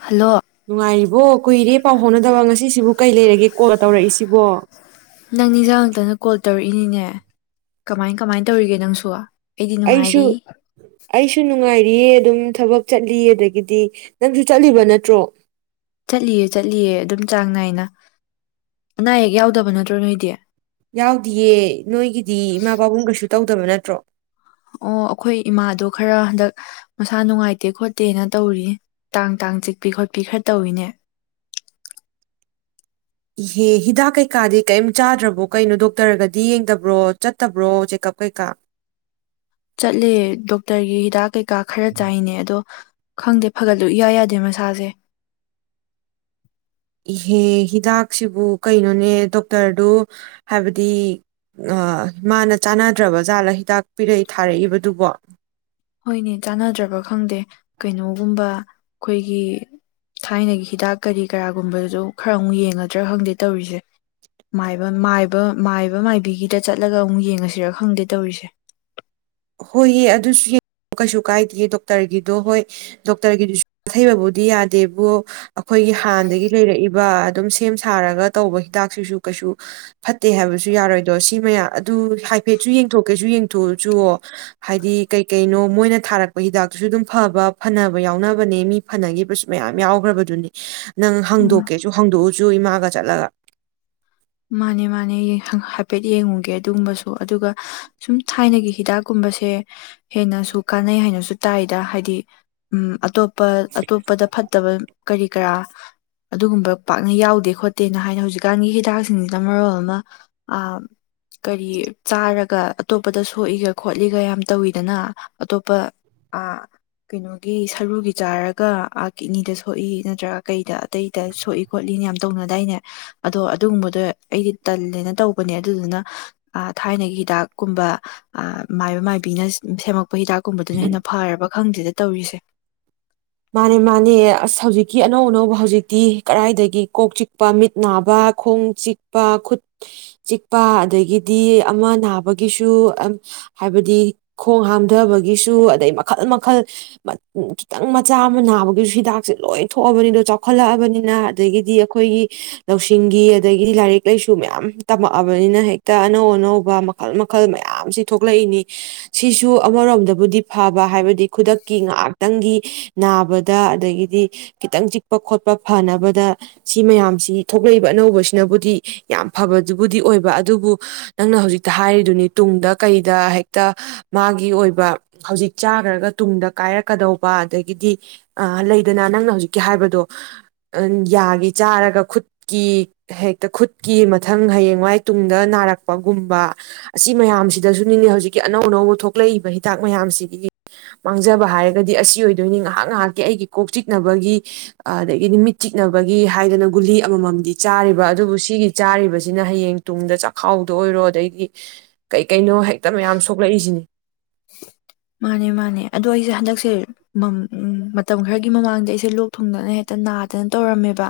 hello ꯅꯨꯡꯉꯥꯏꯔꯤꯕꯣ ꯀꯨꯏꯔꯦ ꯄꯥꯎ ꯐꯥꯎꯅꯗꯕ ꯉꯁꯤꯁꯤꯕꯨ ꯀꯩ ꯂꯩꯔꯒꯦ ꯀꯣꯜ ꯇꯧꯔꯛꯏꯁꯤꯕꯣ ꯅꯪ ꯅꯤꯖ ꯉꯛꯇꯅ ꯀꯣꯜ ꯇꯧꯔꯛꯏꯅꯤꯅꯦ ꯀꯃꯥꯏ ꯀꯃꯥꯏ ꯇꯧꯔꯤꯒꯦ ꯅꯪꯁꯨ ꯑꯩꯁꯨ ꯅꯨꯡꯉꯥꯏꯔꯤ ꯑꯁꯨꯨꯅ ꯅꯨꯡꯉꯥꯏꯔꯤꯌꯦ ꯑꯗꯨꯝ ꯊꯕꯛ ꯆꯠꯂꯤ ꯑꯗꯒꯤꯗꯤ ꯅꯪꯁꯨ ꯆꯠꯂꯤꯕ ꯅꯠꯇ꯭ꯔꯣ ꯆꯠꯂꯤꯌꯦ ꯆꯠꯂꯤꯌꯦ ꯑꯗꯨꯝ ꯆꯥꯡ ꯅꯥꯏꯅ ꯑꯅꯥ ꯑꯌꯦꯛ ꯌꯥꯎꯗꯕ ꯅꯠꯇ꯭ꯔꯣ ꯅꯣꯏꯗꯤ ꯌꯥꯎꯗꯤꯌꯦ ꯅꯣꯏꯒꯤꯗꯤ ꯏꯃꯥ ꯄꯥꯕꯨꯡ ꯀꯩꯁꯨ ꯇꯧꯗꯕ ꯅꯠꯇ꯭ꯔꯣ ꯑꯣ ꯑꯩꯈꯣꯏ ꯏꯃꯥꯗꯣ ꯈꯔ ꯍꯟꯗꯛ ꯃꯁꯥ ꯅꯨꯡꯉꯥꯏꯇꯦ ꯈꯣꯠꯇꯦꯅ ꯇꯧꯔꯤ ꯇꯥꯡ ꯇꯥꯡ ꯆꯤꯛꯄꯤ ꯈꯣꯠꯄꯤ ꯈꯔ ꯇꯧꯏꯅꯦ ꯏꯍꯦ ꯍꯤꯗꯥꯛ ꯀꯩꯀꯥꯗꯤ ꯀꯔꯤꯝ ꯆꯥꯗ꯭ꯔꯕꯣ ꯀꯩꯅꯣ ꯗꯣꯛꯇꯔꯒꯗꯤ ꯌꯦꯡꯗꯕ꯭ꯔꯣ ꯆꯠꯇꯕ꯭ꯔꯣ ꯆꯦꯛꯀꯞ ꯀꯩꯀꯥ ꯆꯠꯂꯦ ꯗꯣꯛꯇꯔꯒꯤ ꯍꯤꯗꯥꯛ ꯀꯩꯀꯥ ꯈꯔ ꯆꯥꯏꯅꯦ ꯑꯗꯣ ꯈꯪꯗꯦ ꯐꯒꯠꯂꯨ ꯏꯌꯥ ꯌꯥꯗꯦ ꯃꯁꯥꯁꯦ ꯏꯍꯦꯍ ꯍꯤꯗꯥꯛꯁꯤꯕꯨ ꯀꯩꯅꯣꯅꯦ ꯗꯣꯛꯇꯔꯗꯨ ꯍꯥꯏꯕꯗꯤ ꯃꯥꯅ ꯆꯥꯟꯅꯗ꯭ꯔꯕ ꯖꯥꯠꯂꯥ ꯍꯤꯗꯥꯛ ꯄꯤꯔꯛꯏ ꯊꯥꯔꯛꯏꯕꯗꯨꯕꯣ ꯍꯣꯏꯅꯦ ꯆꯥꯟꯅꯗ꯭ꯔꯕ ꯈꯪꯗꯦ ꯀꯩꯅꯣꯒꯨꯝꯕ ꯑꯩꯈꯣꯏꯒꯤ ꯊꯥꯏꯅꯒꯤ ꯍꯤꯗꯥꯛ ꯀꯔꯤ ꯀꯔꯥꯒꯨꯝꯕꯗꯨ ꯈꯔ ꯑꯃꯨꯛ ꯌꯦꯡꯉꯗ꯭ꯔꯥ ꯈꯪꯗꯦ ꯇꯧꯔꯤꯁꯦꯕꯥꯏꯕ ꯃꯥꯏꯕ ꯃꯥꯏꯕꯤꯒꯤꯗ ꯆꯠꯂꯒ ꯑꯃꯨꯛ ꯌꯦꯡꯉꯁꯤꯔ ꯈꯪꯗꯦ ꯇꯧꯔꯤꯁꯦ ꯍꯣꯏꯌꯦ ꯑꯗꯨꯁꯨ ꯀꯩꯁꯨ ꯀꯥꯏꯗꯦ ꯗꯣꯛꯇꯔꯒꯤꯗꯣ ꯍꯣꯏ ꯗꯣꯛꯇꯔꯒꯤꯗꯨꯁꯨ ꯁꯥꯊꯩꯕꯕꯨꯗꯤ ꯌꯥꯗꯦꯕꯣ ꯑꯩꯈꯣꯏꯒꯤ ꯍꯥꯟꯅꯗꯒꯤ ꯂꯩꯔꯛꯏꯕ ꯑꯗꯨꯝ ꯁꯦꯝ ꯁꯥꯔꯒ ꯇꯧꯕ ꯍꯤꯗꯥꯛꯁꯤꯁꯨ ꯀꯩꯁꯨ ꯐꯠꯇꯦ ꯍꯥꯏꯕꯁꯨ ꯌꯥꯔꯣꯏꯗꯣ ꯁꯤ ꯃꯌꯥꯝ ꯑꯗꯨ ꯍꯥꯏꯐꯦꯠꯁꯨ ꯌꯦꯡꯊꯣꯛꯀꯦꯁꯨ ꯌꯦꯡꯊꯣꯛꯆꯨ ꯍꯥꯏꯗꯤ ꯀꯩꯀꯩꯅꯣ ꯃꯣꯏꯅ ꯊꯥꯔꯛꯄ ꯍꯤꯗꯥꯛꯇꯨꯁꯨ ꯑꯗꯨꯝ ꯐꯕ ꯐꯅꯕ ꯌꯥꯎꯅꯕꯅꯦ ꯃꯤ ꯐꯅꯈꯤꯕꯁꯨ ꯃꯌꯥꯝ ꯌꯥꯎꯈ꯭ꯔꯕꯗꯨꯅꯤ ꯅꯪ ꯎꯝ ꯍꯥꯡꯗꯣꯛꯀꯦꯁꯨ ꯍꯥꯡꯗꯣꯛꯎꯁꯨ ꯏꯃꯥꯒ ꯆꯠꯂꯒ ꯃꯥꯅꯦ ꯃꯥꯅꯦ ꯍꯥꯏꯐꯦꯠ ꯌꯦꯡꯉꯨꯒꯦ ꯑꯗꯨꯒꯨꯝꯕꯁꯨ ꯑꯗꯨꯒ ꯁꯨꯝ ꯊꯥꯏꯅꯒꯤ ꯍꯤꯗꯥꯛꯀꯨꯝꯕꯁꯦ ꯍꯦꯟꯅꯁꯨ ꯀꯥꯟꯅꯩ ꯍꯥꯏꯅꯁꯨ ꯇꯥꯏꯗ ꯍꯥꯏꯗꯤ ꯎ ꯑꯇꯣꯞ ꯑꯇꯣꯞꯄꯗ ꯐꯠꯇꯕ ꯀꯔꯤ ꯀꯔꯥ ꯑꯗꯨꯒꯨꯝꯕ ꯄꯥꯛꯅ ꯌꯥꯎꯗꯦ ꯈꯣꯠꯇꯦꯅ ꯍꯥꯏꯅ ꯍꯧꯖꯤꯛꯀꯥꯟꯒꯤ ꯍꯤꯗꯥꯛ ꯁꯤꯡꯅ ꯃꯔꯣꯜ ꯑꯃ ꯀꯔꯤ ꯆꯥꯔꯒ ꯑꯇꯣꯞꯄꯗ ꯁꯣꯛꯏꯒ ꯈꯣꯠꯂꯤꯒ ꯌꯥꯝ ꯇꯧꯋꯤꯗꯅ ꯑꯇꯣꯞꯄ ꯀꯩꯅꯣꯒꯤ ꯁꯔꯨꯒꯤ ꯆꯥꯔꯒ ꯀꯤꯠꯅꯤꯗ ꯁꯣꯛꯏ ꯅꯠꯇ꯭ꯔꯒ ꯀꯩꯗ ꯑꯇꯩꯗ ꯁꯣꯛꯏ ꯈꯣꯠꯂꯤꯅ ꯌꯥꯝ ꯇꯧꯅꯗꯥꯏꯅꯦ ꯑꯗꯣ ꯑꯗꯨꯒꯨꯝꯕꯗ ꯑꯗꯣ ꯑꯩꯗꯤ ꯇꯜꯂꯦꯅ ꯇꯧꯕꯅꯦ ꯑꯗꯨꯗꯨꯅ ꯊꯥꯏꯅꯒꯤ ꯍꯤꯗꯥꯛꯀꯨꯝꯕ ꯃꯥꯏꯕ ꯃꯥꯏꯕꯤꯅ ꯁꯦꯝꯃꯛꯄ ꯍꯤꯗꯥꯛ ꯒꯨꯝꯕꯗꯨꯅ ꯍꯦꯟꯅ ꯐꯔꯕ ꯈꯪꯗꯦꯗ ꯇꯧꯔꯤꯁꯦ ꯃꯥꯅꯦ ꯃꯥꯅꯦ ꯑꯁ ꯍꯧꯖꯤꯛꯀꯤ ꯑꯅꯧ ꯑꯅꯧꯕ ꯍꯧꯖꯤꯛꯇꯤ ꯀꯗꯥꯏꯗꯒꯤ ꯀꯣꯛ ꯆꯤꯛꯄ ꯃꯤꯠ ꯅꯥꯕ ꯈꯣꯡ ꯆꯤꯛꯄ ꯈꯨꯠ ꯆꯤꯛꯄ ꯑꯗꯒꯤꯗꯤ ꯑꯃ ꯅꯥꯕꯒꯤꯁꯨ ꯍꯥꯏꯕꯗꯤ ꯈꯣꯡ ꯍꯥꯝꯊꯕꯒꯤꯁꯨ ꯑꯗꯩ ꯃꯈꯜ ꯃꯈꯜ ꯈꯤꯇꯪ ꯃꯆꯥ ꯑꯃ ꯅꯥꯕꯒꯤꯁꯨ ꯍꯤꯗꯥꯛꯁꯦ ꯂꯣꯏ ꯊꯣꯛꯑꯕꯅꯤꯗꯣ ꯆꯥꯎꯈꯠꯂꯛꯑꯕꯅꯤꯅ ꯑꯗꯒꯤꯗꯤ ꯑꯩꯈꯣꯏꯒꯤ ꯂꯧꯁꯤꯡꯒꯤ ꯑꯗꯒꯤꯗꯤ ꯂꯥꯏꯔꯤꯛ ꯂꯥꯏꯁꯨ ꯃꯌꯥꯝ ꯇꯝꯃꯛꯑꯕꯅꯤꯅ ꯍꯦꯛꯇ ꯑꯅꯧ ꯑꯅꯧꯕ ꯃꯈꯜ ꯃꯈꯜ ꯃꯌꯥꯝꯁꯤ ꯊꯣꯛꯂꯛꯏꯅꯤ ꯁꯤꯁꯨ ꯑꯃꯔꯣꯝꯗꯕꯨꯗꯤ ꯐꯕ ꯍꯥꯏꯕꯗꯤ ꯈꯨꯗꯛꯀꯤ ꯉꯥꯏꯍꯥꯛꯇꯪꯒꯤ ꯅꯥꯕꯗ ꯑꯗꯒꯤꯗꯤ ꯈꯤꯇꯪ ꯆꯤꯛꯄ ꯈꯣꯠꯄ ꯐꯅꯕꯗ ꯁꯤ ꯃꯌꯥꯝꯁꯤ ꯊꯣꯛꯂꯛꯏꯕ ꯑꯅꯧꯕꯁꯤꯅꯕꯨꯗꯤ ꯌꯥꯝ ꯐꯕꯗꯨꯕꯨꯗꯤ ꯑꯣꯏꯕ ꯑꯗꯨꯕꯨ ꯅꯪꯅ ꯍꯧꯖꯤꯛꯇ ꯍꯥꯏꯔꯤꯗꯨꯅꯤ ꯇꯨꯡꯗ ꯀꯩꯗ ꯍꯦꯛꯇ ꯃꯥꯒꯤ ꯑꯣꯏꯕ ꯍꯧꯖꯤꯛ ꯆꯥꯈ꯭ꯔꯒ ꯇꯨꯡꯗ ꯀꯥꯏꯔꯛꯀꯗꯧꯕ ꯑ ꯒꯤꯗꯤ ꯑ ꯂꯩꯗꯅ ꯅꯪꯅ ꯍꯧꯖꯤꯛꯀꯤ ꯍꯥꯏꯕꯗꯣ ꯌꯥꯒꯤ ꯆꯥꯔꯒ ꯈꯨꯠꯀꯤ ꯍꯦꯛꯇ ꯈꯨꯠꯀꯤ ꯃꯊꯪ ꯍꯌꯦꯡꯋꯥꯏ ꯇꯨꯡꯗ ꯅꯥꯔꯛꯄꯒꯨꯝꯕ ꯑꯁꯤ ꯃꯌꯥꯝꯁꯤꯗꯁꯨꯅꯤꯅꯦ ꯍꯧꯖꯤꯛꯀꯤ ꯑꯅꯧ ꯑꯅꯧꯕ ꯊꯣꯛꯂꯛꯏꯕ ꯍꯤꯗꯥꯛ ꯃꯌꯥꯝꯁꯤꯒꯤ ꯃꯥꯡꯖꯕ ꯍꯥꯏꯔꯒꯗꯤ ꯑꯁꯤ ꯑꯣꯏ ꯑꯗꯨꯏꯅꯤ ꯉꯥꯏꯍꯥꯛ ꯉꯥꯏꯍꯥꯛꯀꯤ ꯑꯩꯒꯤ ꯀꯣꯛ ꯆꯤꯛꯅꯕꯒꯤ ꯑꯗꯒꯤꯗꯤ ꯃꯤꯠ ꯆꯤꯛꯅꯕꯒꯤ ꯍꯥꯏꯗꯅ ꯒꯨꯂꯤ ꯑꯃꯃꯝꯗꯤ ꯆꯥꯔꯤꯕ ꯑꯗꯨꯕꯨ ꯁꯤꯒꯤ ꯆꯥꯔꯤꯕꯁꯤꯅ ꯍꯌꯦꯡ ꯇꯨꯡꯗ ꯆꯥꯛꯈꯥꯎꯗ ꯑꯣꯏꯔꯣ ꯑꯗꯩꯗꯤ ꯀꯩ ꯀꯩꯅꯣ ꯍꯦꯛꯇ ꯃꯌꯥꯝ ꯁꯣꯛꯂꯛꯏꯁꯤꯅꯤ ꯃꯥꯅꯦ ꯃꯥꯅꯦ ꯑꯗꯣ ꯑꯩꯁꯦ ꯍꯟꯗꯛꯁꯦ ꯃꯇꯝ ꯈꯔꯒꯤ ꯃꯃꯥꯡꯗ ꯑꯩꯁꯦ ꯂꯣꯛ ꯊꯨꯡꯗꯅ ꯍꯦꯛꯇ ꯅꯥꯗꯅ ꯇꯧꯔꯝꯃꯦꯕ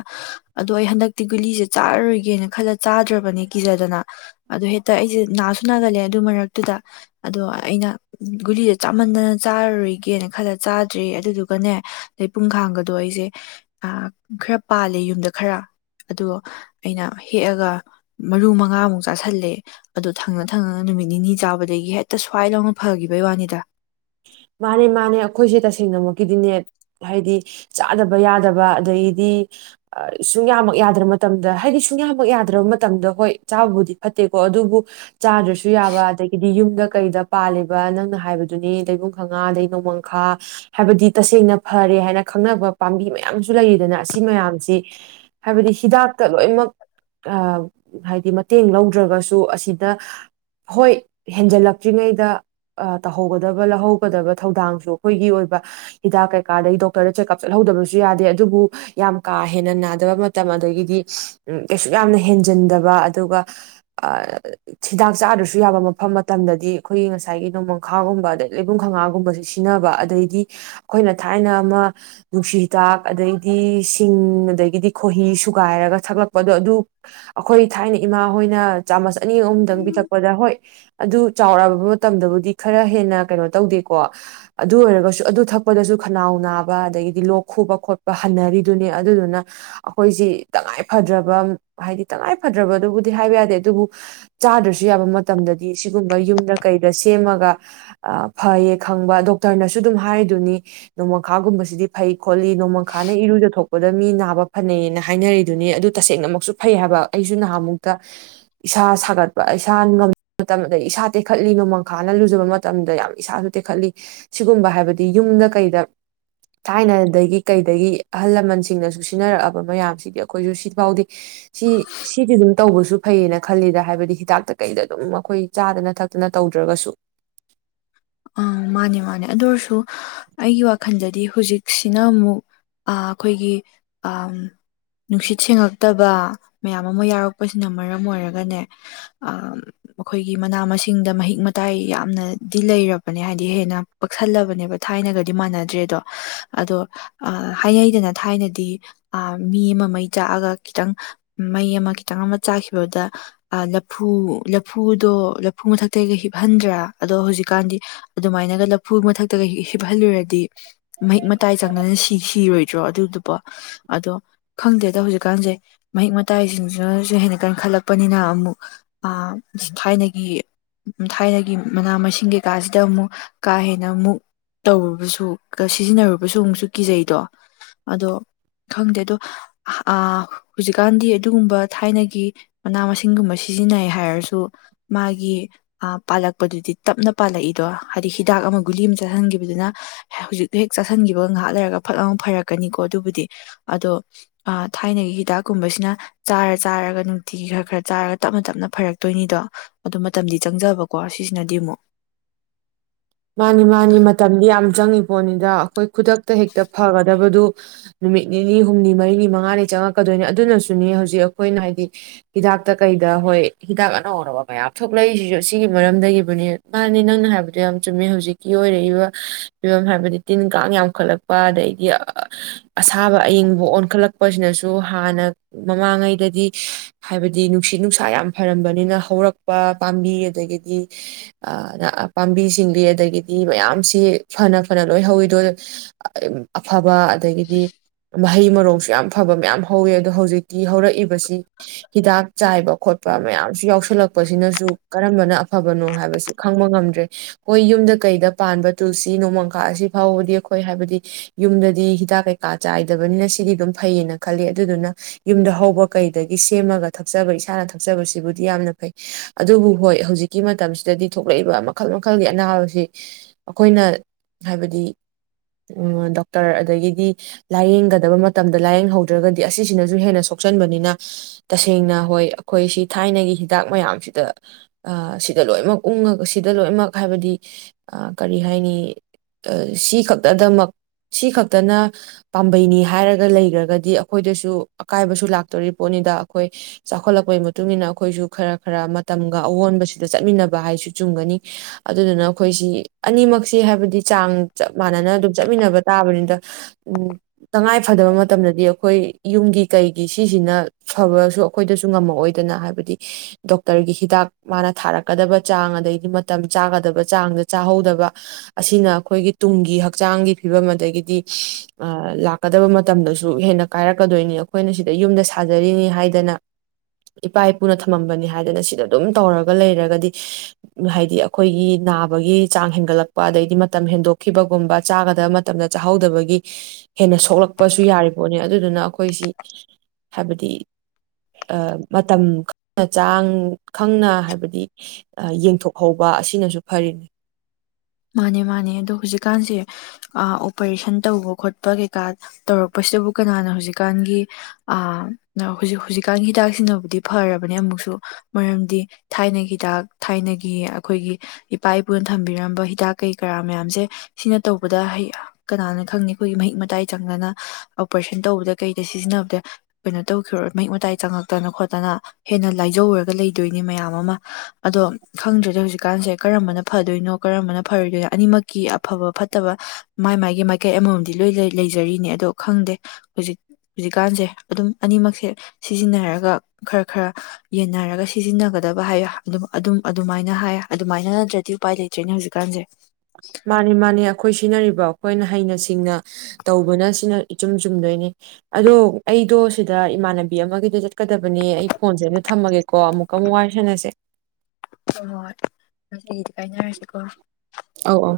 ꯑꯗꯣ ꯑꯩ ꯍꯟꯗꯛꯇꯤ ꯒꯨꯂꯤꯁꯦ ꯆꯥꯔꯔꯣꯏꯒꯦꯅ ꯈꯜꯂ ꯆꯥꯗ꯭ꯔꯕꯅꯦ ꯀꯤꯖꯗꯅ ꯑꯣ ꯍꯦꯛꯇ ꯑꯩꯁꯦ ꯅꯥꯁꯨ ꯅꯥꯒꯜꯂꯦ ꯑꯗꯨ ꯃꯔꯛꯇꯨꯗ ꯑꯗꯣ ꯑꯩꯅ ꯒꯨꯂꯤꯗ ꯆꯥꯃꯟꯗꯅ ꯆꯥꯔꯔꯔꯤꯒꯦꯅ ꯈꯜꯂ ꯆꯥꯗ꯭ꯔꯦ ꯑꯗꯨꯗꯨꯒꯅꯦ ꯑ ꯄꯨꯡꯈꯥꯡꯒꯗꯣ ꯑꯩꯁꯦ ꯈꯔ ꯄꯥꯜꯂꯦ ꯌꯨꯝꯗ ꯈꯔ ꯑꯗꯣ ꯑꯩꯅ ꯍꯦꯛꯑꯒ ꯃꯔꯨ ꯃꯉꯥꯃꯨꯛ ꯆꯥꯥꯁꯜꯂꯦ ꯑꯗꯣ ꯊꯪꯅ ꯊꯪꯅꯅ ꯅꯨꯃꯤꯠ ꯅꯤꯅꯤ ꯆꯥꯕꯗꯒꯤ ꯍꯦꯛꯇ ꯁ꯭ꯋꯥꯏ ꯂꯧꯥꯎꯅ ꯐꯈꯤꯕꯩ ꯋꯥꯅꯤꯗ ꯃꯥꯅꯦ ꯃꯥꯅꯦ ꯑꯩꯈꯣꯏꯁꯦ ꯇꯁꯦꯡꯅꯃꯛꯀꯤꯗꯤꯅꯦ ꯍꯥꯏꯗꯤ ꯆꯥꯗꯕ ꯌꯥꯗꯕ ꯑꯗꯒꯤꯗꯤ ꯁꯨꯡꯌꯥꯃꯛ ꯌꯥꯗ꯭ꯔꯕ ꯃꯇꯝꯗ ꯍꯥꯏꯗꯤ ꯁꯨꯡꯌꯥꯃꯛ ꯌꯥꯗ꯭ꯔꯕ ꯃꯇꯝꯗ ꯍꯣꯏ ꯆꯥꯕꯕꯨꯗꯤ ꯐꯠꯇꯦꯀꯣ ꯑꯗꯨꯕꯨ ꯆꯥꯗ꯭ꯔꯁꯨ ꯌꯥꯕ ꯑꯗꯒꯤꯗꯤ ꯌꯨꯝꯗ ꯀꯩꯗ ꯄꯥꯜꯂꯤꯕ ꯅꯪꯅ ꯍꯥꯏꯕꯗꯨꯅꯤ ꯂꯩꯕꯨꯡ ꯈꯉꯥ ꯂꯩꯅꯨꯡꯣꯡꯃꯪꯈꯥ ꯍꯥꯏꯕꯗꯤ ꯇꯁꯦꯡꯅ ꯐꯔꯦ ꯍꯥꯏꯅ ꯈꯪꯅꯕ ꯄꯥꯝꯕꯤ ꯃꯌꯥꯝꯁꯨ ꯂꯩꯔꯤꯗꯅ ꯑꯁꯤ ꯃꯌꯥꯝꯁꯤ ꯍꯥꯏꯕꯗꯤ ꯍꯤꯗꯥꯛꯇ ꯂꯣꯏꯃꯛ ꯍꯥꯏꯗꯤ ꯃꯇꯦꯡ ꯂꯧꯗ꯭ꯔꯒꯁꯨ ꯑꯁꯤꯗ ꯍꯣꯏ ꯍꯦꯟꯖꯜꯂꯛꯇ꯭ꯔꯤꯉꯩꯗ ꯇꯧꯍꯧꯒꯗꯕ ꯂꯧꯗꯕ ꯊꯧꯗꯥꯡ ꯑꯩꯈꯒꯤ ꯑꯣꯏꯕ ꯍꯤꯗ ꯀꯩ ꯗꯣꯛꯔꯗ ꯆꯑꯞ ꯆꯠꯍꯧꯗꯕꯁꯨ ꯌꯥꯗꯦ ꯑꯗꯨꯕꯨ ꯌꯥꯝ ꯀꯥ ꯍꯦꯟꯅ ꯅꯥꯗꯕ ꯃꯇꯝ ꯑꯗꯒꯤꯗꯤ ꯀꯩ ꯌꯥꯝꯅ ꯍꯦꯟꯖꯤꯟꯗꯕ ꯑꯗꯨꯒ ꯍꯤꯗꯥꯛ ꯆꯥꯗ꯭ꯔꯁꯨ ꯌꯥꯕ ꯃꯐꯝ ꯃꯇꯝꯗꯗꯤ ꯑꯩꯈꯣꯏꯒꯤ ꯉꯁꯥꯏꯒꯤ ꯅꯣꯡꯃꯪꯈꯥꯒꯨꯝꯕ ꯑ ꯂꯩꯕꯨꯝ ꯈꯥꯉꯥꯒꯨꯝꯕꯁꯦ ꯁꯤꯖꯤꯟꯅꯕ ꯑꯗꯩꯗꯤ ꯑꯩꯈꯣꯏꯅ ꯊꯥꯏꯅ ꯑꯃ ꯅꯨꯡꯁꯤ ꯍꯤꯗꯥꯛ ꯑꯗꯩꯗꯤ ꯁꯤꯡ ꯑꯗꯒꯤꯗꯤ ꯈꯣꯍꯤ ꯁꯨꯒꯥꯏꯔꯒ ꯊꯛꯂꯛꯄꯗꯣ ꯑꯗꯨ ꯑꯩꯈꯣꯏ ꯊꯥꯏꯅ ꯏꯃꯥ ꯍꯣꯏꯅ ꯆꯥꯃ ꯆ ꯑꯅꯤ ꯑꯍꯨꯝꯗꯪ ꯄꯤꯊꯛꯄꯗ ꯍꯣꯏ ꯑꯗꯨ ꯆꯥꯎꯔꯛꯕ ꯃꯇꯝꯗꯕꯨꯗꯤ ꯈꯔ ꯍꯦꯟꯅ ꯀꯩꯅꯣ ꯇꯧꯗꯦꯀꯣ ꯑꯗꯨ ꯑꯣꯏꯔꯒꯁꯨ ꯑꯗꯨ ꯊꯛꯄꯗꯁꯨ ꯈꯅꯥꯎ ꯅꯥꯕ ꯑꯗꯒꯤꯗꯤ ꯂꯣꯛ ꯈꯨꯕ ꯈꯣꯠꯄ ꯍꯟꯅꯔꯤꯗꯨꯅꯦ ꯑꯗꯨꯗꯨꯅ ꯑꯩꯈꯣꯏꯁꯤ ꯇꯉꯥꯏ ꯐꯗ꯭ꯔꯕ ꯍꯥꯏꯗꯤ ꯇꯉꯥꯏ ꯐꯗ꯭ꯔꯕ ꯑꯗꯨꯕꯨꯗꯤ ꯍꯥꯏꯕ ꯌꯥꯗꯦ ꯑꯗꯨꯕꯨ ꯆꯥꯗ꯭ꯔꯁꯨ ꯌꯥꯕ ꯃꯇꯝꯗꯗꯤ ꯁꯤꯒꯨꯝꯕ ꯌꯨꯝꯗ ꯀꯩꯗ ꯁꯦꯝꯃꯒ ꯐꯩꯌꯦ ꯈꯪꯕ ꯗꯣꯛꯇꯔꯅꯁꯨ ꯑꯗꯨꯝ ꯍꯥꯏꯔꯤꯗꯨꯅꯤ ꯅꯣꯡꯃꯪꯈꯥꯒꯨꯝꯕꯁꯤꯗꯤ ꯐꯩ ꯈꯣꯠꯂꯤ ꯅꯣꯡꯃꯪꯈꯥꯅ ꯏꯔꯨꯖꯊꯣꯛꯄꯗ ꯃꯤ ꯅꯥꯕ ꯐꯅꯩꯌꯦꯅ ꯍꯥꯏꯅꯔꯤꯗꯨꯅꯤ ꯑꯗꯨ ꯇꯁꯦꯡꯅꯃꯛꯁꯨ ꯐꯩ ꯍꯥꯏꯕ ꯑꯩꯁꯨ ꯅꯍꯥꯟꯃꯨꯛꯇ ꯏꯁꯥ ꯁꯥꯒꯠꯄ ꯏꯁꯥ ꯉ ꯃꯇꯝ ꯑꯗ ꯏꯁꯥ ꯇꯦꯛꯈꯠꯂꯤ ꯅꯣꯡꯃꯪꯈꯥꯅ ꯂꯨꯖꯕ ꯃꯇꯝꯗ ꯌꯥꯝ ꯏꯁꯥꯁꯨ ꯇꯦꯛꯈꯠꯂꯤ ꯁꯤꯒꯨꯝꯕ ꯍꯥꯏꯕꯗꯤ ꯌꯨꯝꯗ ꯀꯩꯗ ꯊꯥꯏꯅꯗꯒꯤ ꯀꯩꯗꯒꯤ ꯑꯍꯜ ꯂꯃꯟꯁꯤꯡꯅꯁꯨ ꯁꯤꯟꯅꯔꯛꯑꯕ ꯃꯌꯥꯝꯁꯤꯗꯤ ꯑꯩꯈꯣꯏꯁꯨ ꯁꯤ ꯐꯥꯎꯗꯦ ꯁꯤ ꯁꯤꯗꯤ ꯑꯗꯨꯝ ꯇꯧꯕꯁꯨ ꯐꯩꯌꯦꯅ ꯈꯜꯂꯤꯗ ꯍꯥꯏꯕꯗꯤ ꯍꯤꯗꯥꯛꯇ ꯀꯩꯗ ꯑꯗꯨꯝ ꯑꯩꯈꯣꯏ ꯆꯥꯗꯅ ꯊꯛꯇꯅ ꯇꯧꯗ꯭ꯔꯒꯁꯨ ꯑ ꯃꯥꯅꯦ ꯃꯥꯅꯦ ꯑꯗꯨ ꯑꯣꯏꯔꯁꯨ ꯑꯩꯒꯤ ꯋꯥꯈꯜꯗꯗꯤ ꯍꯧꯖꯤꯛꯁꯤꯅ ꯑꯃꯨꯛ ꯑꯩꯈꯣꯏꯒꯤ ꯅꯨꯡꯁꯤꯠ ꯁꯦꯡꯉꯛꯇꯕ ꯃꯌꯥꯝ ꯑꯃ ꯌꯥꯎꯔꯛꯄꯁꯤꯅ ꯃꯔꯝ ꯑꯣꯏꯔꯒꯅꯦ ꯑꯩꯈꯣꯏꯒꯤ ꯃꯅꯥ ꯃꯁꯤꯡꯗ ꯃꯍꯤꯛ ꯃꯇꯥꯏ ꯌꯥꯝꯅ ꯗꯤ ꯂꯩꯔꯕꯅꯦ ꯍꯥꯏꯕꯗꯤ ꯍꯦꯟꯅ ꯄꯛꯁꯜꯂꯕꯅꯦꯕ ꯊꯥꯏꯅꯒꯗꯤ ꯃꯥꯟꯅꯗ꯭ꯔꯦ ꯑꯗꯣ ꯑꯗꯣ ꯍꯥꯏꯅꯩꯗꯅ ꯊꯥꯏꯅꯗꯤ ꯑ ꯃꯤ ꯑꯃ ꯃꯩ ꯆꯥꯛꯑꯒ ꯈꯤꯇꯪ ꯃꯩ ꯑꯃ ꯈꯤꯇꯪ ꯑꯃ ꯆꯥꯈꯤꯕꯗ ꯂꯐꯨ ꯂꯐꯨꯗꯣ ꯂꯐꯨ ꯃꯊꯛꯇꯒ ꯍꯤꯞꯍꯟꯗ꯭ꯔꯥ ꯑꯗꯣ ꯍꯧꯖꯤꯛꯀꯥꯟꯗꯤ ꯑꯗꯨꯃꯥꯏꯅꯒ ꯂꯐꯨꯒꯤ ꯃꯊꯛꯇꯒ ꯍꯞꯍꯜꯂꯨꯔꯗꯤ ꯃꯍꯤꯛ ꯃꯇꯥꯏ ꯆꯪꯗꯅ ꯁꯤ ꯁꯤꯔꯣꯏꯗ꯭ꯔꯣ ꯑꯗꯨꯗꯨꯀꯣ ꯑꯗꯣ ꯈꯪꯗꯦꯗ ꯍꯧꯖꯤꯛꯀꯥꯟꯁꯦ ꯃꯍꯤꯛ ꯃꯇꯥꯏꯁꯤꯡꯁꯤꯅꯁꯨ ꯍꯦꯟꯅ ꯀꯟꯈꯠꯂꯛꯄꯅꯤꯅ ꯑꯃꯨꯛ ꯊꯥꯏꯅꯒꯤ ꯊꯥꯏꯅꯒꯤ ꯃꯅꯥ ꯃꯁꯤꯡ ꯀꯩꯀꯥꯁꯤꯗ ꯑꯃꯨꯛ ꯀꯥ ꯍꯦꯟꯅ ꯑꯃꯨꯛ ꯇꯧꯔꯨꯕꯁꯨ ꯁꯤꯖꯤꯟꯅꯔꯨꯕꯁꯨ ꯑꯃꯨꯛꯁꯨ ꯀꯤꯖꯩꯗꯣ ꯑꯗꯣ ꯈꯪꯗꯦ ꯑꯗꯣ ꯍꯧꯖꯤꯛꯀꯥꯟꯗꯤ ꯑꯗꯨꯒꯨꯝꯕ ꯊꯥꯏꯅꯒꯤ ꯃꯅꯥ ꯃꯁꯤꯡꯒꯨꯝꯕ ꯁꯤꯖꯤꯟꯅꯩ ꯍꯥꯏꯔꯁꯨ ꯃꯥꯒꯤ ꯄꯥꯂꯛ ꯀꯛꯄꯗꯨꯗꯤ ꯇꯞꯅ ꯄꯥꯜꯂꯛꯏꯗꯣ ꯍꯥꯏꯗꯤ ꯍꯤꯗꯥꯛ ꯑꯃ ꯒꯨꯂꯤ ꯑꯃ ꯆꯥꯥꯁꯟꯈꯤꯕꯗꯨꯅ ꯍꯧꯖꯤꯛꯇꯣ ꯍꯦꯛ ꯆꯥꯥꯁꯟꯈꯤꯕꯒ ꯉꯥꯏꯍꯥꯛ ꯂꯩꯔꯒ ꯐꯛ ꯑꯃ ꯐꯔꯛꯀꯅꯤꯀꯣ ꯑꯗꯨꯕꯨꯗꯤ ꯑꯗꯣ ꯊꯥꯏꯅꯒꯤ ꯍꯤꯗꯥꯛꯀꯨꯝꯕꯁꯤꯅ ꯆꯥꯔ ꯆꯥꯔꯒ ꯅꯨꯡꯇꯤꯒꯤ ꯈꯔ ꯈꯔ ꯆꯥꯔꯒ ꯇꯞꯅ ꯇꯞꯅ ꯐꯔꯛꯇꯣꯏꯅꯤꯗꯣ ꯑꯗꯨꯗ ꯃꯇꯝꯗꯤ ꯆꯪꯖꯕꯀꯣ ꯀꯣ ꯁꯤꯁꯤꯅꯗꯤ ꯑꯃꯨꯛ ꯃꯥꯅꯤ ꯃꯥꯅꯤ ꯃꯇꯝꯗꯤ ꯌꯥꯝ ꯆꯪꯏꯤ ꯄꯣꯠꯅꯤꯗ ꯑꯩꯈꯣꯏ ꯈꯨꯗꯛꯇ ꯍꯦꯛꯇ ꯐꯒꯗꯕꯗꯨ ꯅꯨꯃꯤꯠ ꯅꯤꯅꯤ ꯍꯨꯝꯅꯤ ꯃꯔꯤꯅꯤ ꯃꯉꯥꯅꯤ ꯆꯪꯉꯛꯀꯗꯣꯏꯅꯤ ꯑꯗꯨꯅꯁꯨꯅꯤ ꯍꯧꯖꯤꯛ ꯑꯩꯈꯣꯏꯅ ꯍꯥꯏꯗꯤ ꯍꯤꯗꯥꯛꯇ ꯀꯩꯗ ꯍꯣꯏ ꯍꯤꯗꯥꯛ ꯑꯅꯧ ꯑꯧꯕ ꯃꯌꯥꯝ ꯊꯣꯛꯂꯛꯏꯁꯤꯁꯨ ꯑꯁꯤꯒꯤꯒꯤ ꯃꯔꯝꯗꯒꯤꯕꯨꯅꯦ ꯃꯥꯅꯤ ꯅꯪꯅ ꯍꯥꯏꯕꯗꯨꯣ ꯌꯥꯝ ꯆꯨꯝꯃꯦ ꯍꯧꯖꯤꯛꯀꯤ ꯑꯣꯏꯔꯛꯏꯕ ꯐꯤꯕꯝ ꯍꯥꯏꯕꯗꯤ ꯇꯤꯟ ꯀꯥꯡ ꯌꯥꯝꯈꯠꯂꯛꯄ ꯑꯗꯩꯗꯤ ꯑꯁꯥꯕ ꯑꯏꯪꯕ ꯑꯣꯟꯈꯠꯂꯛꯄꯁꯤꯅꯁꯨ ꯍꯥꯟꯅ ꯃꯃꯥꯡꯉꯩꯗꯗꯤ ꯍꯥꯏꯕꯗꯤ ꯅꯨꯡꯁꯤꯠ ꯅꯨꯡꯁꯥ ꯌꯥꯝ ꯐꯔꯝꯕꯅꯤꯅ ꯍꯧꯔꯛꯄ ꯄꯥꯝꯕꯤ ꯑꯗꯒꯤꯗꯤ ꯄꯥꯝꯕꯤ ꯆꯤꯡꯂꯤ ꯑꯗꯒꯤꯗꯤ ꯃꯌꯥꯝꯁꯤ ꯐꯅ ꯐꯅ ꯂꯣꯏ ꯍꯧꯋꯤꯗꯣ ꯑꯐꯕ ꯑꯗꯒꯤꯗꯤ ꯃꯍꯩ ꯃꯔꯣꯡꯁꯨ ꯌꯥꯝ ꯐꯕ ꯃꯌꯥꯝ ꯍꯧꯋꯤ ꯑꯗꯣ ꯍꯧꯖꯤꯛꯇꯤ ꯍꯧꯔꯛꯏꯕꯁꯤ ꯍꯤꯗꯥꯛ ꯆꯥꯏꯕ ꯈꯣꯠꯄ ꯃꯌꯥꯝꯁꯨ ꯌꯥꯎꯁꯜꯂꯛꯄꯁꯤꯅꯁꯨ ꯀꯔꯝꯕꯅ ꯑꯐꯕꯅꯣ ꯍꯥꯏꯕꯁꯤ ꯈꯪꯕ ꯉꯝꯗ꯭ꯔꯦ ꯍꯣꯏ ꯌꯨꯝꯗ ꯀꯩꯗ ꯄꯥꯟꯕ ꯇꯨꯜꯁꯤ ꯅꯣꯡꯃꯪꯈꯥ ꯑꯁꯤ ꯐꯥꯎꯕꯗꯤ ꯑꯩꯈꯣꯏ ꯍꯥꯏꯕꯗꯤ ꯌꯨꯝꯗꯗꯤ ꯍꯤꯗꯥꯛ ꯀꯩꯀꯥ ꯆꯥꯏꯗꯕꯅꯤꯅ ꯁꯤꯗꯤ ꯑꯗꯨꯝ ꯐꯩꯌꯦꯅ ꯈꯜꯂꯤ ꯑꯗꯨꯗꯨꯅ ꯌꯨꯝꯗ ꯍꯧꯕ ꯀꯩꯗꯒꯤ ꯁꯦꯝꯃꯒ ꯊꯛꯆꯕ ꯏꯁꯥꯅ ꯊꯛꯆꯕꯁꯤꯕꯨꯗꯤ ꯌꯥꯝꯅ ꯐꯩ ꯑꯗꯨꯕꯨ ꯍꯣꯏ ꯍꯧꯖꯤꯛꯀꯤ ꯃꯇꯝꯁꯤꯗꯗꯤ ꯊꯣꯛꯂꯛꯏꯕ ꯃꯈꯜ ꯃꯈ ꯃꯈꯜꯒꯤ ꯑꯅꯥꯕꯁꯤ ꯑꯩꯈꯣꯏꯅ ꯍꯥꯏꯕꯗꯤ ꯗꯣꯛꯇꯔ ꯑꯗꯒꯤꯗꯤ ꯂꯥꯏꯌꯦꯡꯒꯗꯕ ꯃꯇꯝꯗ ꯂꯥꯏꯌꯦꯡꯍꯧꯗ꯭ꯔꯒꯗꯤ ꯑꯁꯤꯁꯤꯅꯁꯨ ꯍꯦꯟꯅ ꯁꯣꯛꯆꯟꯕꯅꯤꯅ ꯇꯁꯦꯡꯅ ꯍꯣꯏ ꯑꯩꯈꯣꯏ ꯁꯤ ꯊꯥꯏꯅꯒꯤ ꯍꯤꯗꯥꯛ ꯃꯌꯥꯝꯁꯤꯗ ꯁꯤꯗ ꯂꯣꯏꯅꯃꯛ ꯎꯡꯉꯒ ꯁꯤꯗ ꯂꯣꯏꯅꯃꯛ ꯍꯥꯏꯕꯗꯤ ꯀꯔꯤ ꯍꯥꯏꯅꯤ ꯁꯤ ꯈꯛꯇꯗꯃꯛ ꯁꯤ ꯈꯛꯇꯅ ꯄꯥꯝꯕꯩꯅꯤ ꯍꯥꯏꯔꯒ ꯂꯩꯈ꯭ꯔꯒꯗꯤ ꯑꯩꯈꯣꯏꯗꯁꯨ ꯑꯀꯥꯏꯕꯁꯨ ꯂꯥꯛꯇꯣꯔꯤ ꯄꯣꯠꯅꯤꯗ ꯑꯩꯈꯣꯏ ꯆꯥꯎꯈꯠꯂꯛꯄꯩ ꯃꯇꯨꯡ ꯏꯟꯅ ꯑꯩꯈꯣꯏꯁꯨ ꯈꯔ ꯈꯔ ꯃꯇꯝꯒ ꯑꯑꯣꯟꯕꯁꯤꯗ ꯆꯠꯃꯤꯟꯅꯕ ꯍꯥꯏꯁꯨ ꯆꯨꯝꯒꯅꯤ ꯑꯗꯨꯗꯨꯅ ꯑꯩꯈꯣꯏꯁꯤ ꯑꯅꯤꯃꯛꯁꯤ ꯍꯥꯏꯕꯗꯤ ꯆꯥꯡ ꯆꯞ ꯃꯥꯟꯅꯅ ꯑꯗꯨꯝ ꯆꯠꯃꯤꯟꯅꯕ ꯇꯥꯕꯅꯤꯗ ꯇꯉꯥꯏ ꯐꯗꯕ ꯃꯇꯝꯗꯗꯤ ꯑꯩꯈꯣꯏ ꯌꯨꯝꯒꯤ ꯀꯩꯒꯤ ꯁꯤꯁꯤꯅ ꯐꯕꯁꯨ ꯑꯩꯈꯣꯏꯗꯁꯨ ꯉꯝꯃꯛꯑꯣꯏꯗꯅ ꯍꯥꯏꯕꯗꯤ ꯗꯣꯛꯇꯔꯒꯤ ꯍꯤꯗꯥꯛ ꯃꯥꯅ ꯊꯥꯔꯛꯀꯗꯕ ꯆꯥꯡ ꯑꯗꯩꯗꯤ ꯃꯇꯝ ꯆꯥꯒꯗꯕ ꯆꯥꯡꯗ ꯆꯥꯍꯧꯗꯕ ꯑꯁꯤꯅ ꯑꯩꯈꯣꯏꯒꯤ ꯇꯨꯡꯒꯤ ꯍꯛꯆꯥꯡꯒꯤ ꯐꯤꯕꯝ ꯑꯗꯒꯤꯗꯤ ꯂꯥꯛꯀꯗꯕ ꯃꯇꯝꯗꯁꯨ ꯍꯦꯟꯅ ꯀꯥꯏꯔꯛꯀꯗꯣꯏꯅꯤ ꯑꯩꯈꯣꯏꯅ ꯁꯤꯗ ꯌꯨꯝꯗ ꯁꯥꯖꯔꯤꯅꯤ ꯍꯥꯏꯗꯅ ꯏꯄꯥ ꯏꯄꯨꯅ ꯊꯝꯃꯝꯕꯅꯤ ꯍꯥꯏꯗꯅ ꯁꯤꯗ ꯑꯗꯨꯝ ꯇꯧꯔꯒ ꯂꯩꯔꯒꯗꯤ ꯍꯥꯏꯗꯤ ꯑꯩꯈꯣꯏꯒꯤ ꯅꯥꯕꯒꯤ ꯆꯥꯡ ꯍꯦꯟꯒꯠꯂꯛꯄ ꯑꯗꯩꯗꯤ ꯃꯇꯝ ꯍꯦꯟꯗꯣꯛꯈꯤꯕꯒꯨꯝꯕ ꯆꯥꯒꯗꯕ ꯃꯇꯝꯗ ꯆꯥꯍꯧꯗꯕꯒꯤ ꯍꯦꯟꯅ ꯁꯣꯛꯂꯛꯄꯁꯨ ꯌꯥꯔꯤꯕꯣꯠꯅꯤ ꯑꯗꯨꯗꯨꯅ ꯑꯩꯈꯣꯏꯁꯤ ꯍꯥꯏꯕꯗꯤ ꯃꯇꯝ ꯈꯪꯅ ꯆꯥꯡ ꯈꯪꯅ ꯍꯥꯏꯕꯗꯤ ꯌꯦꯡꯊꯣꯛꯍꯧꯕ ꯋꯥ ꯑꯁꯤꯅꯁꯨ ꯐꯔꯤꯅꯤ ꯃꯥꯅꯦ ꯃꯥꯅꯦ ꯑꯗꯣ ꯍꯧꯖꯤꯛꯀꯥꯟꯁꯦ ꯑꯣꯄꯔꯦꯁꯟ ꯇꯧꯕ ꯈꯣꯠꯄ ꯀꯩꯀꯥ ꯇꯧꯔꯛꯄꯁꯤꯗꯕꯨ ꯀꯅꯥꯅ ꯍꯧꯖꯤꯛꯀꯥꯟꯒꯤ ꯍꯧꯖꯤꯛ ꯍꯧꯖꯤꯛꯀꯥꯟꯒꯤ ꯍꯤꯗꯥꯛꯁꯤꯅꯕꯨꯗꯤ ꯐꯔꯕꯅꯦ ꯑꯃꯨꯛꯁꯨ ꯃꯔꯝꯗꯤ ꯊꯥꯏꯅꯒꯤ ꯍꯤꯗꯥꯛ ꯊꯥꯏꯅꯒꯤ ꯑꯩꯈꯣꯏꯒꯤ ꯏꯄꯥ ꯏꯄꯨꯅ ꯊꯝꯕꯤꯔꯝꯕ ꯍꯤꯗꯥꯛ ꯀꯩ ꯀꯔꯥ ꯃꯌꯥꯝꯁꯦ ꯁꯤꯅ ꯇꯧꯕꯗ ꯍ ꯀꯅꯥꯅ ꯈꯪꯉꯤ ꯑꯩꯈꯣꯏꯒꯤ ꯃꯍꯤꯛ ꯃꯇꯥꯏ ꯆꯪꯗꯅ ꯑꯣꯄꯔꯦꯁꯟ ꯇꯧꯕꯗ ꯀꯩꯗ ꯁꯤꯖꯤꯟꯅꯕꯗ ꯀꯩꯅꯣ ꯇꯧ ꯃꯍꯤꯛ ꯃꯇꯥꯏ ꯆꯪꯉꯛꯇꯅ ꯈꯣꯠꯇꯅ ꯍꯦꯟꯅ ꯂꯥꯏꯖꯧꯔꯒ ꯂꯩꯗꯣꯏꯅꯤ ꯃꯌꯥꯝ ꯑꯃ ꯑꯗꯣ ꯈꯪꯗ꯭ꯔꯗ ꯍꯧꯖꯤꯛꯀꯥꯟꯁꯦ ꯀꯔꯝꯕꯅ ꯐꯗꯣꯏꯅꯣ ꯀꯔꯝꯕꯅ ꯐꯔꯣꯏꯗꯣꯏꯅ ꯑꯅꯤꯃꯛꯀꯤ ꯑꯐꯕ ꯐꯠꯇꯕ ꯃꯥꯏ ꯃꯥꯥꯏꯒꯤ ꯃꯥꯏꯀꯩ ꯑꯃꯃꯝꯗꯤ ꯂꯣꯏ ꯂꯩꯖꯔꯤꯅꯦ ꯑꯗꯣ ꯈꯪꯗꯦ ꯍꯧꯖꯤꯛ ꯍꯧꯖꯤꯛꯀꯥꯟꯁꯦ ꯑꯗꯨꯝ ꯑꯅꯤꯃꯛꯁꯦ ꯁꯤꯖꯤꯟꯅꯔꯒ ꯈꯔ ꯈꯔ ꯌꯦꯟꯅꯔꯒ ꯁꯤꯖꯤꯟꯅꯒꯗꯕ ꯍꯥꯏꯌ ꯑꯗꯨꯝ ꯑꯗꯨꯝ ꯑꯗꯨꯃꯥꯏꯅ ꯍꯥꯏ ꯑꯗꯨꯃꯥꯏꯅꯗ꯭ꯔꯗꯤ ꯎꯄꯥꯏ ꯂꯩꯇ꯭ꯔꯦꯅꯦ ꯍꯧꯖꯤꯛ ꯀꯖꯦ ꯃꯥꯅꯤ ꯃꯥꯅꯤ ꯑꯩꯈꯣꯏ ꯁꯤꯖꯤꯟꯅꯔꯤꯕ ꯑꯩꯈꯣꯏꯅ ꯍꯩꯅ ꯁꯤꯡꯅ ꯇꯧꯕꯅ ꯁꯤꯅ ꯏꯆꯨꯝ ꯆꯨꯝꯗꯣꯏꯅꯤ ꯑꯗꯣ ꯑꯩꯗꯣ ꯁꯤꯗ ꯏꯃꯥꯟꯅꯕꯤ ꯑꯃꯒꯤꯗꯣ ꯆꯠꯀꯗꯕꯅꯤ ꯑꯩ ꯐꯣꯟꯁꯦ ꯑꯗꯨ ꯊꯝꯃꯒꯦꯀꯣ ꯑꯃꯨꯛꯀ ꯑꯃꯨꯛ ꯋꯥꯔꯤ ꯁꯅꯁꯦ ꯍ ꯍꯣꯏ ꯀꯥꯏꯅꯔꯁꯤꯀꯣ ꯑꯧ ꯑꯧ